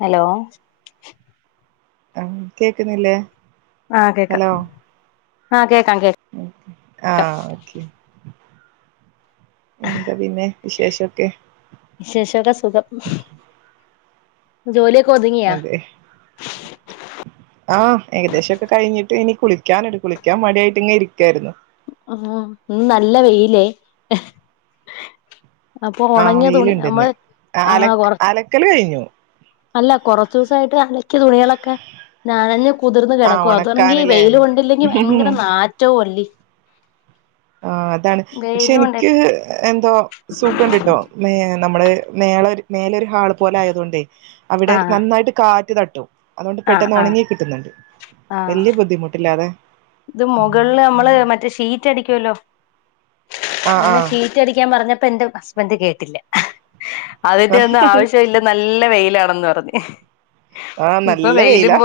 Hello ആഹ കേക്കുന്നില്ലേ ആഹ കേക്കാം ആ ആഹ ഓക്കെ എന്താ പിന്നെ വിശേഷൊക്കെ വിശേഷമൊക്കെ സുഖം ജോലി ഒതുങ്ങിയോ ആ് ഏകദേശംൊക്കെ കഴിഞ്ഞിട്ട് ഇനി കുളിക്കാനി കുളിക്കാൻ മടിയായിട്ട് ഇങ്ങെ ഇരിക്കായിരുന്നു ആഹ ഒന്ന് നല്ല വെയിലേ അപ്പൊ ആഹ് ഉണങ്ങിയ തുണി വെയിലുണ്ടിന്ന് നമ്മള് അല അലക്കല് കഴിഞ്ഞു കൊറച്ച ദിവസയിട്ട് അലക്കിയ തുണികള നാനന്നെ [unintelligible] കുതിർന്ന് ആഹ് കിടക്കും അതാണെങ്കിൽ ഒണക്കാന്ല്ലേ വെയിൽ കൊണ്ടില്ലെങ്കിൽ ഭയങ്കര നാറ്റവുംഅല്ലേ ആ് അതാണ് പക്ഷെ വെയിലും ഉണ്ട് എനിക്ക് എന്തോ സുഖണ്ടിട്ടോ മ നമ്മള് മേല ആൾ പോല ആയതു കൊണ്ടേ അവിടെ ആഹ് നന്നായിട്ട് കാ തട്ടു അതുകൊണ്ട് ആഹ് പെട്ടെന്ന് ആഹ് ഉണങ്ങി കിട്ടുന്നുണ്ട് ആഹ് വലിയ ബുദ്ധിമുട്ടില്ല അതെ ഇത് മുകളില് നമ്മള് മറ്റേ ഷീറ്റ് അടിക്കുമല്ലോ ആഹ് അങ്ങനെ ആഹ് ഷിറ്റ് അടിക്കാൻപറഞ്ഞപ്പ എന്റെ ഹസ്ബൻഡ്കേട്ടില്ല അതിന്റെ ഒന്നും ആവശ്യവില്ല നല്ലവെയിലാ ന്നറഞ്ഞ് ആ നല്ല വെയിലാ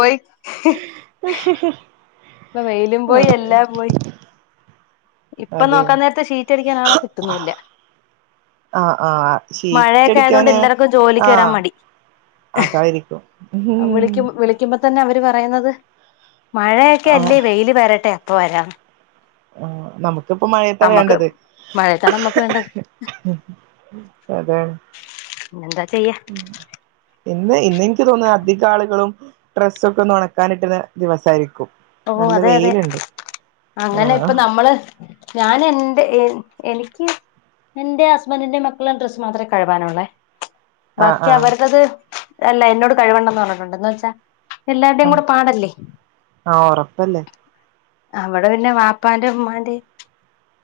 ഇപ്പ വെയിലുംപോയി അതെ എല്ലാംപോയി ഇപ്പൊ അതെ നോക്കാന്നേരത്ത് ഷീറ്റടിക്കാൻ ആളെ കിട്ടുന്നൂല്ല ആഹ് ആഹ് മഴയൊക്കെ ആയതോണ്ട് ഷീറ്റടിക്കാന് എല്ലാർക്കും ആഹ് ജോലിക്കരാൻ മടി അതായിരിക്കും ഉം വിളിക്ക് വിളിക്കുമ്പ- തന്നെവര് പറയുന്നത് മഴയ- ക്കല്ലേ വെയില് വരട്ടെ പ്പൊവരാം ആ നമക്കിപ്പൊ മയത്താ നമ്മക്ക് വേണ്ടത് മഴയത്താണ് നമ്മക്ക് വേണ്ടത് അതെ പിന്നെന്താ ചെയ്യാ ഉം ഇന്ന് ഇന്നെനി- നിക്ക് തോന്നത് അധികാളുകളും ഡ്രസ്സൊക്കെ ഒന്ന് ഒണക്കാനിട്ടത് ദിവസാരിക്കും ഓ അതെ അതെ അങ്ങനെ ആഹ് ഇപ്പൊ നമ്മള് ഞാൻ എന്റെ എനിക്ക് എന്റേ ഹസ്ബൻഡിന്റേം മക്കൾടെ ഡ്രസ്സ്മാത്രെ കഴുവാനുള്ളേ ആഹ് ബാക്കി ആഹ് അവർടത് അല്ല എന്നോട് കഴിവണ്ടന്ന്പറഞ്ഞിട്ടൊണ്ട് എന്ന് വച്ചാ എല്ലാർടേം കൂടെപാടല്ലേ ആ ഒറപ്പല്ലേ അവടെ പിന്നെ വാപ്പാന്റേം ഉമ്മാന്റേം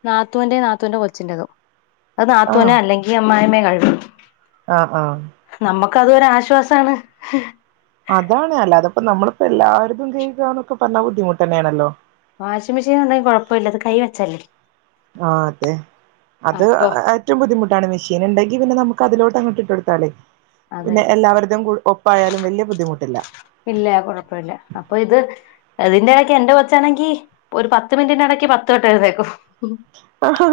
നാത്തൂന്റേം നാത്തൂന്റെകൊച്ചിറ്റെതും അത് നാത്തൂനൊ അല്ലെങ്കി അമ്മായിമ്മ കഴു ആ ആ കതൊരുശ്വാസാണ് അതാണ് അല്ലാതപ്പ നമ്മളിപ്പോ എല്ലാർക്കും കഴിക്കാന്നൊക്കെപറഞ്ഞാ ബുദ്ധിമുട്ട് തന്നേണല്ലോ വാഷിംമെഷീൻ ഒണ്ടെങ്കി കൊഴപ്പില്ല ഇത് കൈവെച്ചല്ലേ ആ അതെ അത് ഏറ്റോം ബുദ്ധിമുട്ടാണ് മെഷീൻ ഇണ്ടെങ്കി പിന്നെ നമുക്ക് അതിലോട്ട് അങ്ങട്ട് ട്ടൊടുത്താലെ അതെ പിന്നെ എല്ലാവരതുംകു ഒപ്പായാലും വല്യ ബുദ്ധിമുട്ട ട്ടില്ല ഇല്ല കൊഴപ്പില്ല അപ്പൊ ഇത് അതിന്റെടയ്ക്ക് എന്റെകൊച്ചാണെങ്കി ഒരു പത്ത് മിനിറ്റിനെടയ്ക്ക് ഒരുപത്ത് വട്ടം എഴുന്നേക്കും അത്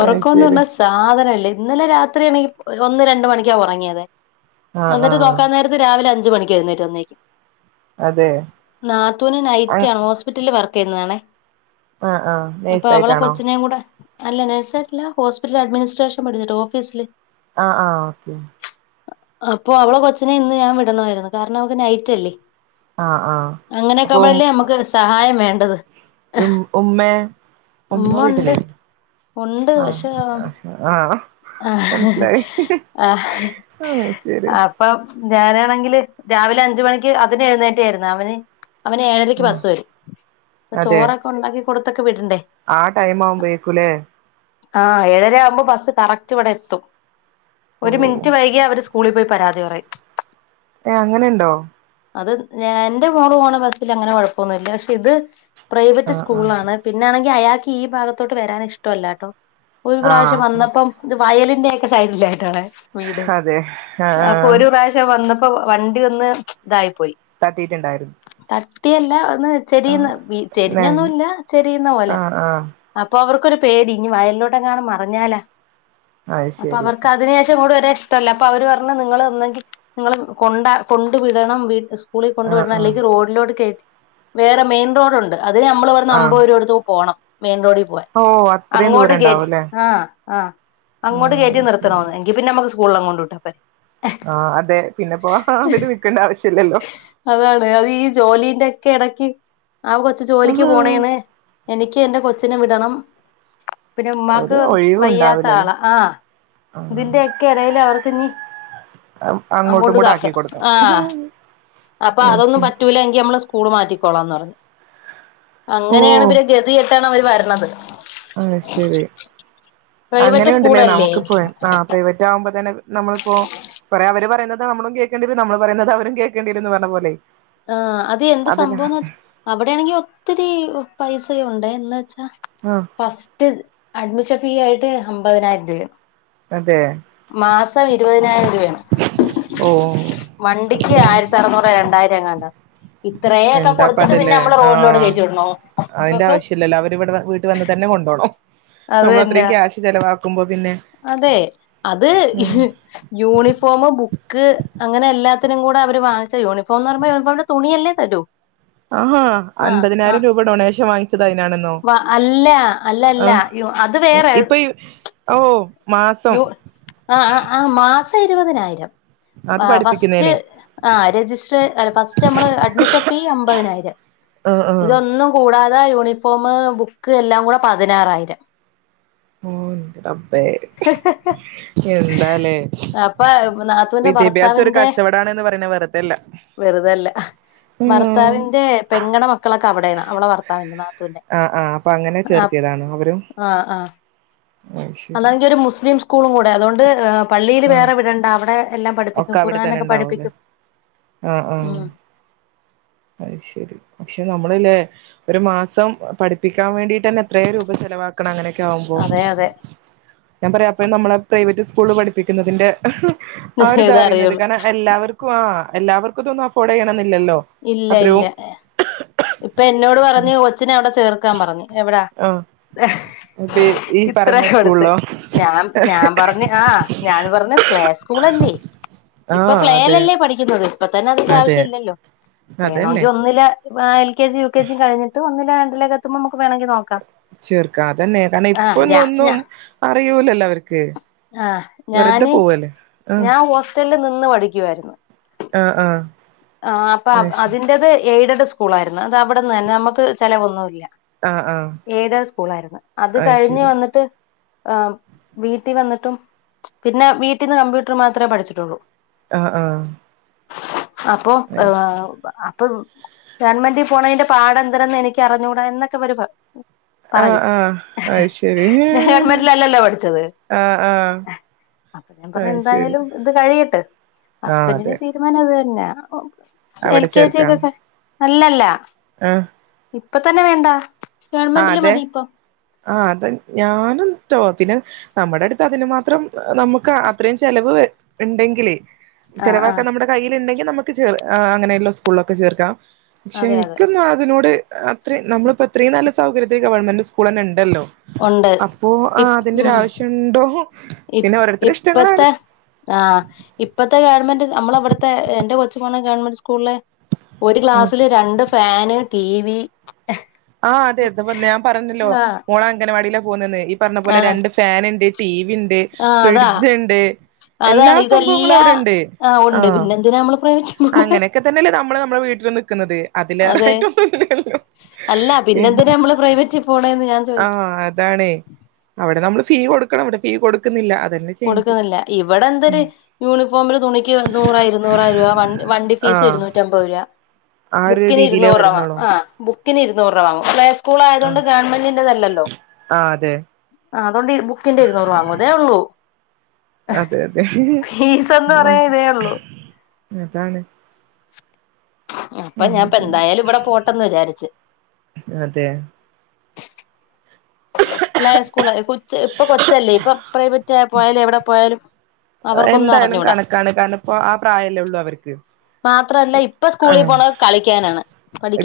ഒറക്കോന്ന് ശരി പറഞ്ഞ സാധനംഇല്ലേ ഇന്നലെ രാത്രിയണെങ്കി ഒന്ന് രണ്ട് മണിക്കാ ഒറങ്ങിയതെ ആഹ് വന്നിട്ട് ആഹ് നോക്കാന്നേരത്ത് രാവിലെ അഞ്ച്- അഞ്ച് മണിക്കു എഴുന്നേറ്റന്നരിക്കും അതെ നാത്തൂന് നൈറ്റ് ആഹ് ആണ് ഹോസ്പിറ്റല വർക്ക് ക്കെന്നാണ് ആഹ് അപ്പൊ അവളെ നൈസായിട്ടാണോ കൊച്ചനേയും കൂടെ അല്ല നഴസരിട്ട ഹോസ്പിറ്റല അഡ്മിനിസ്ട്രേഷൻ പഠഞ്ഞിട്ട് ഓഫീസില് ആ ആ ഓക്കെ അപ്പൊ അവളെ കൊച്ചിനെ ഇന്ന് ഞാൻ വിടണമായിരുന്നു കാരണം അവക്ക് നൈറ്റല്ലേ ആഹ് ആഹ് അങ്ങനെൊക്കെ്പഴല്ലേ നമുക്ക് സഹായം വേണം ണ്ടത് ഉ ഉമ്മ ഉമ്മ വീട്ടില ഉണ്ട് ആ പക്ഷെ ആ മനസിലായി ആ ആ ശരി ഞാനണെങ്കില് രാവിലെ അഞ്ച മണിക്ക് അതിന എഴുന്നേറ്റായിരുന്നു അവന് അവന് ഏഴരക്ക് ആഹ് ബസ് വരും അപ്പൊ അതെ ചോറൊക്കെ ഉണ്ടാക്കി കൊടുത്ത ആ ടൈം ആവുമ്പോയേക്കൂലേ ആ് ഏഴര ആവുമ്പോ ബസ്സ് കറക്റ്റ് ഇവിടെ എത്തും ഓ ഒരു മിനിറ്റ് വൈകി അവര് സ്കൂളിൽ പോയി പരാതി പറയും ഏ അങ്ങനെുണ്ടോ അത് എൻന്റെ മോള പോണ ബസ്സിൽ അങ്ങനെ കുഴപ്പമൊന്നുമില്ല പക്ഷെ ഇത് പ്രൈവറ്റ് ആഹ് സ്കൂൾ ആഹ് ആണ് പിന്നെ ആണെങ്കിൽ അയാൾക്ക് ഈ ഭാഗത്തോട്ട് വരാൻ ഇഷ്ടമല്ലാട്ടോ ഒരു ആഹ് പ്രാവശ്യം വന്നപ്പം വയല ലിന്റെ ഒക്കെ സൈഡില ആായിതാണ് വീട് അതെ അപ്പൊ ആഹ് ഒരു പ്രാവശ്യം വന്നപ്പോ ഇപ്പൊ വണ്ടി ഒന്ന് ഇതായി തട്ടിട്ടുണ്ടായിരുന്നു യല്ല ചെരി ചരിഞ്ഞൊന്നുംല്ല ചെരിയുന്ന ആ പോലെ ആ അപ്പൊ അവർക്കരു പേടി ഇനി വയലിലോട്ടൊങ്ങാനും മറഞ്ഞാലാ അത് അപ്പൊ ശരി അവർക്ക് അതിനന് ശേഷം കൂടെ വരെ ഇ അപ്പൊ അവര് പറഞ്ഞ നിങ്ങ ഒന്നെങ്കിൽ നിങ്ങ കൊണ്ട കൊണ്ടു വിടണം വീ സ്കൂളിൽ ആ കൊണ്ടവിടെണം ആ അല്ലെങ്കിൽ റോഡിലോട് കേട്ട വേറെ മെയിൻ റോഡ് ഉണ്ട് അത് നമ്മള് ഇവിടന് ആ അമ്പരൂബ കൊടുത്തു പോകണം മെയിൻ റോഡി പോവാൻ ഓ അത്രയും അങ്ങോട്ട് ദൂരം കേറ്റി ഉണ്ടാവുംല്ലേ ആ ആ ആ അങ്ങോട്ട് അത് കയറ്റി ശരി നിർത്തണന്ന് എങ്കി പിന്നെ നമുക്ക് സ് [unintelligible] ആ അതെ പി ന്ന പോക ഹ പിനെ വിക്കണ്ട ആവശ്യ അതാണ് അത് ഈ ജോലി ഇതൊക്കെ എടക്ക് അ കൊച്ചു ജോലിക്ക് ആഹാ പോണേണ് എനിക്ക് ക്ക് എന്റെ കൊച്ചിനെ വിടണം പിന്നെ ഒരു ഉമ്മാക്ക് ഒഴിവും വയ്യാത്ത ഉണ്ടാവില്ലല്ലേ ആള ആ ആ ഇതിന്റെ എക്കെ ഇടെല് അവർക്ക് ഇനി അം അങ്ങോട്ടും അങ്ങോട്ട് കൂടെ ആക്കി ഇതാക്കണം കൊടുക്കണം ആഹ് അപ്പൊ അതൊന്നും പറ്റൂലെങ്കിൽ നമ്മള് സ്കൂൾ മാറ്റിക്കും കൊള്ളാന്ന് പറഞ്ഞ് ഓ അങ്ങനെയാണ് പിന്നെ ഗതി കെട്ടാണ് അവര് വരണത് ആ ശരി പ്രൈവറ്റ് അങ്ങനെയുണ്ടല്ലേ സ്കൂളല്ലേ നമുക്ക് പോയി ആ പ്രൈവറ്റ് ആകുമ്പോ തന്നെ നമ്മളിപ്പോ കുറേ അവര് പറയുന്നത് നമ്മളും കേക്കേണ്ടി വരും നമ്മള് പറയുന്നത് അവരും കേക്കേണ്ടി വരുന്ന് പറഞ്ഞ പോലെ ആ അത് എന്ത് അതല്ല സംഭവംന് വച്ചാ അവിടെയാണെങ്കിൽ ഒത്തിരി പൈസ [unintelligible] ഉണ്ടെ എന്ന് വെച്ച് ആ ഫസ്റ്റ് അഡ്മി ഷൻ ഫീ ആയിട്ട് അമ്പതിനായിരം രൂപയാവും [inaudible] മാസം ഇരുപതിനായിരം രൂപയാണ് ഓ വണ്ടിക്ക് ആയിരത്തി അറ്നൂറ് രണ്ടായിരം എങ്ങാണ്ടാ ഇത്രയൊക്കെ എന്താപ്പ കൊടുത്തിട്ട് പിന്നെ അതല്ലേ നമ്മള് ആ റോഡിലോട്ട് കയറ്റി വിടണോ അതിന്റെ ആവശ്യില്ലല്ലോ അവര് ഇവിടെ വീട്ടി വന്ന് തന്നെ കൊണ്ടോണം അത് നമ്മള തന്നെ അത്രയും ക്യാഷ് ചെലവാക്ക അതെ അത് ഉം യൂണിഫോമ് ബുക് ക്ക് അങ്ങനെ എല്ലാത്തിനും കൂടെ അവര് വാങ്ങിച്ച യൂണിഫോം എന്ന് പറയുമ്പോ യൂണിഫോമിന്റെ തുണിയല്ലേ തരൂ ആ ആഹ് അൻപതിനായിരം ആഹ് രൂപ ഡൊണേഷൻ വാങ്ങി വ അല്ല അല്ല അല്ല ആഹ് യൊ അത് വേറെ ഇപ്പൊ ഈ ഓ മാസം യു ആ ആ അ മാസ് ഇരുപതിനായിരം അത് ആ ഫസ്റ്റ് പഠിപ്പിക്കുന്നേന് ആ രജിസ്റ്റർ ഫസ്റ്റ് നമ്മള് അഡ്മിഷൻ ഫീ അമ്പതിനായിരം ആഹ് ആഹ് ഇതൊന്നും കൂടാത് ത യൂണിഫോം ബുക്ക് എല്ലാം കൂടെ പതിനാറായിരം. ഓ എന്താലേ അപ്പ നാത്തുവിന്റെ വിദ്യാഭ്യാസം ഒരു ഭർത്താവിന്റെ കച്ചവടാണ്ന്ന് പറയണ വെറുതെല്ല വെറുതല്ല ഭർത്താവിന്റെ പെങ്ങടെ മക്കളൊക്കെ അവിടെയണ അവളെ ഭർത്താവിൻ ആഹ് ആഹ് അപ്പൊ അങ്ങനെ ചേർത്തിയതാണോ അവരും. അയ്ശരി അല്ലെങ്കിൽ ഒരു മുസ്ലിം സ്കൂളും കൂടെ അതുകൊണ്ട് പള്ളിൽ ആഹ് വേറെ വിടെണ്ട അവിടെ എല്ലാം ഒക്കെ പഠിപ്പിക്കും അവിടെ തന്നെ ഖുറാനൊക്കെ ഇണ്ടാവൂല്ലേ പഠിപ്പിക്കും ഉ അ ശരി പക്ഷെ നമ്മളല്ലേ ഒരു മാസം പഠിപ്പിക്കാൻ വേണ്ടിട്ട് തന്നെ എത്രയും രൂപ ചെലവാക്കണം അങ്ങനെ ഒക്ക ആവുമ്പോ അതെ അതെ ഞാൻ പറയാം അപ്പം നമ്മളെ പ്രൈവറ്റ് സ്കൂളിൽ പഠിപ്പിക്കുന്നതിൻ്റെ ആർ ഇതാ അറിയുന്നത് ഇതറിയുള്ളൂ കാരണം എല്ലാവർക്കും ആ എല്ലാവർക്കും ഇതൊന്നും അഫൊർഡ് ചെയ്യണന്നില്ലല്ലോ ഇല്ല ഇല്ല ഏ ഇപ്പൊ എന്നോട് പറഞ്ഞു കൊച്ചിനെ അവിടെ ചേർക്കാ പറഞ്ഞ് എവിടാ ആ ഇത് ഈ പറഞ്ഞ ഇത്രയാ അടുത്ത് സ്കൂളിലോ ഞാൻ ഞാൻ പറഞ്ഞ് ആ ഞാൻ പറഞ്ഞ് പ്ലേ സ്കൂളല്ലേ ആ ഇപ്പൊ അതെ പ്ലേലല്ലേ പഠിക്കുന്നത്. അപ്പ തന്ന അ അതെ ആവ്യം ഇല്ലോ പി നോങ്കി അതന്നെ ഒന്നില് ആ L K G U K G കഴിട്ട് ഒന്നില രണ്ടേക്കത്തുമ്പോ വേണെങ്കി നമുക്ക് നോക്കാം ചേർക്ക അതന്നെയ കാരണം ആഹ് ഞാ ഇപ്പൊന്നൊന്നും ഞാ അറിയൂലല്ലോ അവർക്ക് ആഹ് വെറുതെ പോവല്ലേ ആ ന്ന് പഠിക്കുായിരുന്നു ആഹ് ആഹ് ആ അപ്പൊ അതിന്റത് എയ്ഡ് സ്കൂൾ ആയിരുന്നു അത് അവിടെന്ന് തന്നെ നമുക്ക് ചിലവ ഒന്നുമല്ല ആ ആ ഏത സ്കൂള ആായിരുന്നു അത് കഴിഞ്ഞ് വന്നിട്ട് ആ വീട്ടിൽ വന്നിട്ടും പിന്നെ വീട്ടിൽന്ന് കമ്പ്യൂട്ടർ മാത്രമേ പഠിച്ചിട്ടുള്ളൂ ആഹ് ആഹ് അപ്പൊ അയ് ശ അപ്പം ഗവൺമെന്റ് പോണതിന്റെ പാട എന്തരെന്ന് എനിക്ക് അറിഞ്ഞുകൂടാ എന്നൊക്കെ വരു ആഹ് പറയും ആഹ് അയ് ശരി ഞാൻ ആഹ് ഗവൺമെന്റിലല്ലല്ലോ പഠിച്ചത് ആഹ് അപ്പൊ ഞാൻ പറഞ്ഞു അയ് ശരി എന്തായാലും ഇത് കഴിയട്ടെ ആഹ് അതെ ഹസ്ബന്റിന്റെ തീരുമാനം അത് പിന്നെ ഓ എൽ കെ ജി ഒക്കെ അല്ലല്ല ഉം ഇപ്പൊത്തന്നെ വേണ്ട ആ ഗവൺമെന്റില് അതെ മതി ഇപ്പൊ ആ അതെ ഞാനും ചോ പിന്നെ നമ്മുടെ അടുത്ത് അതിന് മാത്രം നമുക്ക് അത്രയും ചെലവ് ണ്ടെങ്കിലേ ആഹ് ചെലവാക്കാൻ ആഹ് നമ്മുടെ കയ്യില്ണ്ടെങ്കി യ നമുക്ക് ചേർ അ അങ്ങെയുള്ള സ്കൂിലൊക്കെ ചേർക്കാം ക്ഷേ അതെ അതെ നിക്കൊന്നും അതിനോട് അത്രി നമ്മളിപ്പൊത്രി നല്ലത് സൗകര്യത്തിന് ഗവൺെന്റ്സ്കൂളെന്നെണ്ടല്ലോ ഒണ്ട് ഇപ്പ് മ്മ് ആവശ്യം ഉണ്ടോ ഇപ് പിന്നെ ഓരോരുത്തരുടെ ഇഷ്ടങ്ങളാണ് ഇപ്പത്തെ ആ ഇപ്പത്തെ ഗവൺമെന്റ് നമ്മളവിടുത്തെ എന്റെ കൊച്ചു പോണ് ഗവൺമെന്റ് സ്കൂളിലെ ഒരു ആ ഗ്ലാസ്സില് രണ്ട് ഫാന് ടി വി ആ അതെ അത് പിന്നെ ഞാൻ പറേണ്ടല്ലോ ആഹ് മോളെ അംഗൻവാടില് പോന്നെന്നെ പറഞ്ഞ പോലെ ആഹ് രണ്ട് ഫാന്ണ്ട് ടി വി വി ണ്ട് അതാ ഫ്രിഡ്ജ്ണ്ട് എല്ലാ അതാണ് സംഭവങ്ങളും ഇതെല്ലാ അവിടെണ്ട് ആഹ് ആ ഉണ്ട് പിന്നെന്തിനാ നമ്മള് പ്രൈവറ്റിൽ പോണെ അങ്ങനെക്കെ തന്നെല്ലേ നമ്മള് മ്മള വീട്ടില്നിക് ക്ക്ന്നത് അതെ അതിലേറായിട്ട [unintelligible] അല്ല പിൻ പിന്നെന്തിനാ നമ്മള് പ്രൈവറ്റിൽ പോണേന്ന് ഞാൻ ആ ചോദിക്ക അതാണ് അവിടെ നമ്മള് ഫീ. കൊടുക്കണം ഇവിടെ ഫീ കൊടുക്കുന്നില്ല അ കൊടുക്കുന്നില്ല ഇവിടെ എന്തരു യൂണിഫോമില് തുണിക്ക് നൂറോയിരുനൂറോ രൂപ വണ്ടി വണ്ടി ഫീസ് ആഹ് ഇരുന്നൂറ്റമ്പത് രൂപ ആ ഒരു ബുക്കിന് രീതിയിലേ ഇരുനൂറ് രൂപ വരുന്നുള്ളൂ ആ ബു ക്കിന് ഇുന്നൂറ് രൂപ വാങ്ങും പ്ലേസ് സ്കൂളായതൊണ്ട് ആഹ് ഗവൺമെന്റിന്റെതല്ലല്ലോ ആഹ് അതെ ആ അതുകൊണ്ട് ബുക്കിന്റെ ഇരുന്നൂറ് വാങ്ങും അതേ ഒള്ളൂ അതെ അതെ എന്ന് പറയാൻ ഇതേ ഉള്ളൂ അതാണ് അപ്പൊ ഞാപ്പെന്തായാലും ഇവടെ പോട്ടെന്ന് വിചാരിച്ച് അതെ പ്ലേ സ്കൂള് കൊച്ച് ഇപ്പൊ കൊച്ചല്ലേ ഇപ്പൊ പ്രൈവറ്റായാ പോയാലും എവിടെ പോയാലും അവർക്കൊന്നും എന്തായാലും അറിഞ്ഞൂടാ കണക്കാണ് കാരണം ഇപ്പോ ആ പ്രായല്ലെള്ളൂ അവർക്ക് മാത്രല്ല ഇപ്പൊ ആ സ്കൂളിൽ പോണത് കളിക്കാനാണ്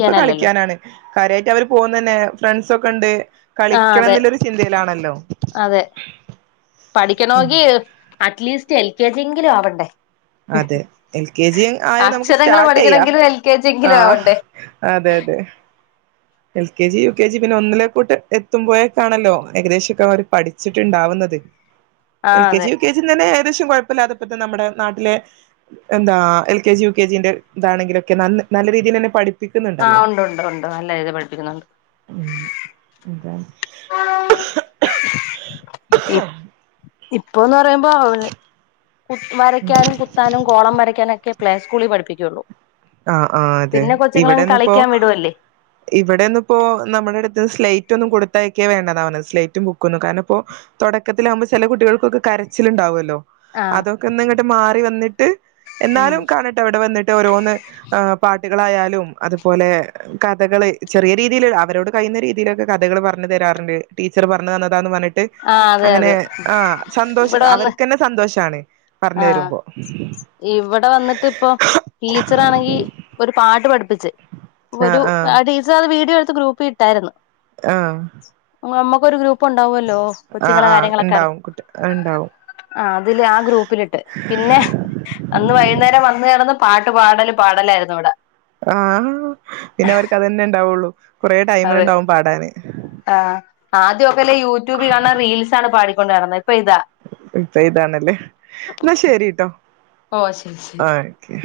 ഇപ്പൊ കളിക്കാനാണ് കാര്യായിട്ട് അവര് പോകുന്നന്നെ ഫ്രണ്ട്സൊക്കെണ്ട് ആ അതെ അതെ പഠിക്കണമെങ്കി at least L K G എങ്കിലും ആവണ്ടേ അതെ എൽ കെ ജി ആയാ നമുക്ക് അക്ഷരങ്ങള് സ്റ്റാർട്ട് ചെയ്യാ പഠിക്കണെങ്കിലും എൽ കെ ജി ആ എങ്കിലും ആവണ്ടേ അതെ അതെ L K G U K G പിന്നെ ഒന്നിലേ കൂട്ട് എത്തുമ്പോയേക്കാണല്ലോ ഏകദേശൊക്കെ അവര് പഠിച്ചിട്ടുണ്ടാവുന്നത് എൽ ആഹ് കെ ജി അതെ യു കെജി തന്നെ ഏകദേശം കുഴപ്പല്ലാത്തപ്പോ നമ്മുടെ നാട്ടിലെ എന്താ L K G U K ജിന്റെ ഇതാണെങ്കിലൊക്കെ നല്ല രീതിയിൽ തന്നെ പഠി ആഹ് ഉണ്ട് ഉണ്ട് ഉണ്ട് നല്ല ഇത് പ ക്കുന്നുണ്ട് അത ഇപ് ഇപ്പം ന്ന് പറയുമ്പോ അവല് കു ഉം വരയ്ക്കാനും കുത്താനും ഗോളം വരയ്ക്കാനൊക്കെ പ്ലേക്സ്കൂളിൽ പഠിപ്പിക്കയുള്ളൂ ആ ആഹ് അതെ ഇവിടെന്നിപ്പോ കളിക്കാൻ വിടുവല്ലേ ഇവിടെന്നിപ്പോ നമ്മുടെ അടുത്ത് സ്ലൈ റ്റൊന്നും കൊടുത്തയക്കേ വേണ്ടന്നാ പറഞേസ്ലേറ്റും ബുക്കൊന്നും കാരണം ഇപ്പോൾ തൊടക്കത്തിലാവുമ്പോ ചെല കുട്ടികൾക്കൊക്കെ കരച്ചിലുണ്ടാവുല്ലോ ആഹ് അതൊക്കെ ഒന്ന് ഇങ്ങട്ട് മാറി വന്നി എന്നാലും കാണട്ടെ അവിടെ വന്നിട്ട് ഓരോന്ന് ആഹ് പാ കഥകളായാലും അതുപോലെ കഥകള് ചെറിയ രീതിൽ അവരോട് കഴിയുന്ന രീതിയിലൊക്കെ കഥകൾ പറഞ്ഞു തരാറുണ്ട് ടീച്ചർ പറഞ്ഞു തന്നതാന്ന് പറഞ്ഞിട്ട് അതെ അങ്ങനെ അതെ ആഹ് സന്തോഷ ഇവിടെ വന്ന് അവർക്ക്ന്നെ സന്തോഷാണ് ആഹ് പറഞ്ഞെരുമ്പോ ച്ചറാണെങ്കി ഒരു പാട്ട് പഠി പ്പിച്ച് ഒരു ആഹ് ആഹ് ടീച്ചർ അത് വീഡിയോ എ ഗ്രൂപ്പിലിട്ടായിരുന്നു ആഹ് മമ്മക്കൊരു ഗ്രൂപ്പ് ണ്ടാവും ആഹ് കൊച്ചുങ്ങളെ ആഹ് കാര്യങ്ങളൊക്കെ അറി ഇണ്ടാവും കുട്ടി ഇണ്ടാവും ആ അതില് ആ ഗ്രൂപ്പിലിട്ട് പിന്നെ അന്ന് വൈകുന്നേരം വന്ന് നടന്ന് പാട്ട് പാടലും പാടലായിരുന്നു ഇവിടെ ആ പിന്നെ അവർക്ക് അതെന്നെ ണ്ടാവുള്ളൂ കുറേ ടൈമിന്ണ്ടാവും പാടാന് ആദ്യ ല യൂട്യൂബ് കാണുന്ന റീൽസാണ് പാടി കൊണ്ടര്ന്ന ഇപ്പ ഇതാണല്ലേ എന്നാ ശരിട്ടോ ഓ ശരി ശരി ആ ഓക്കെ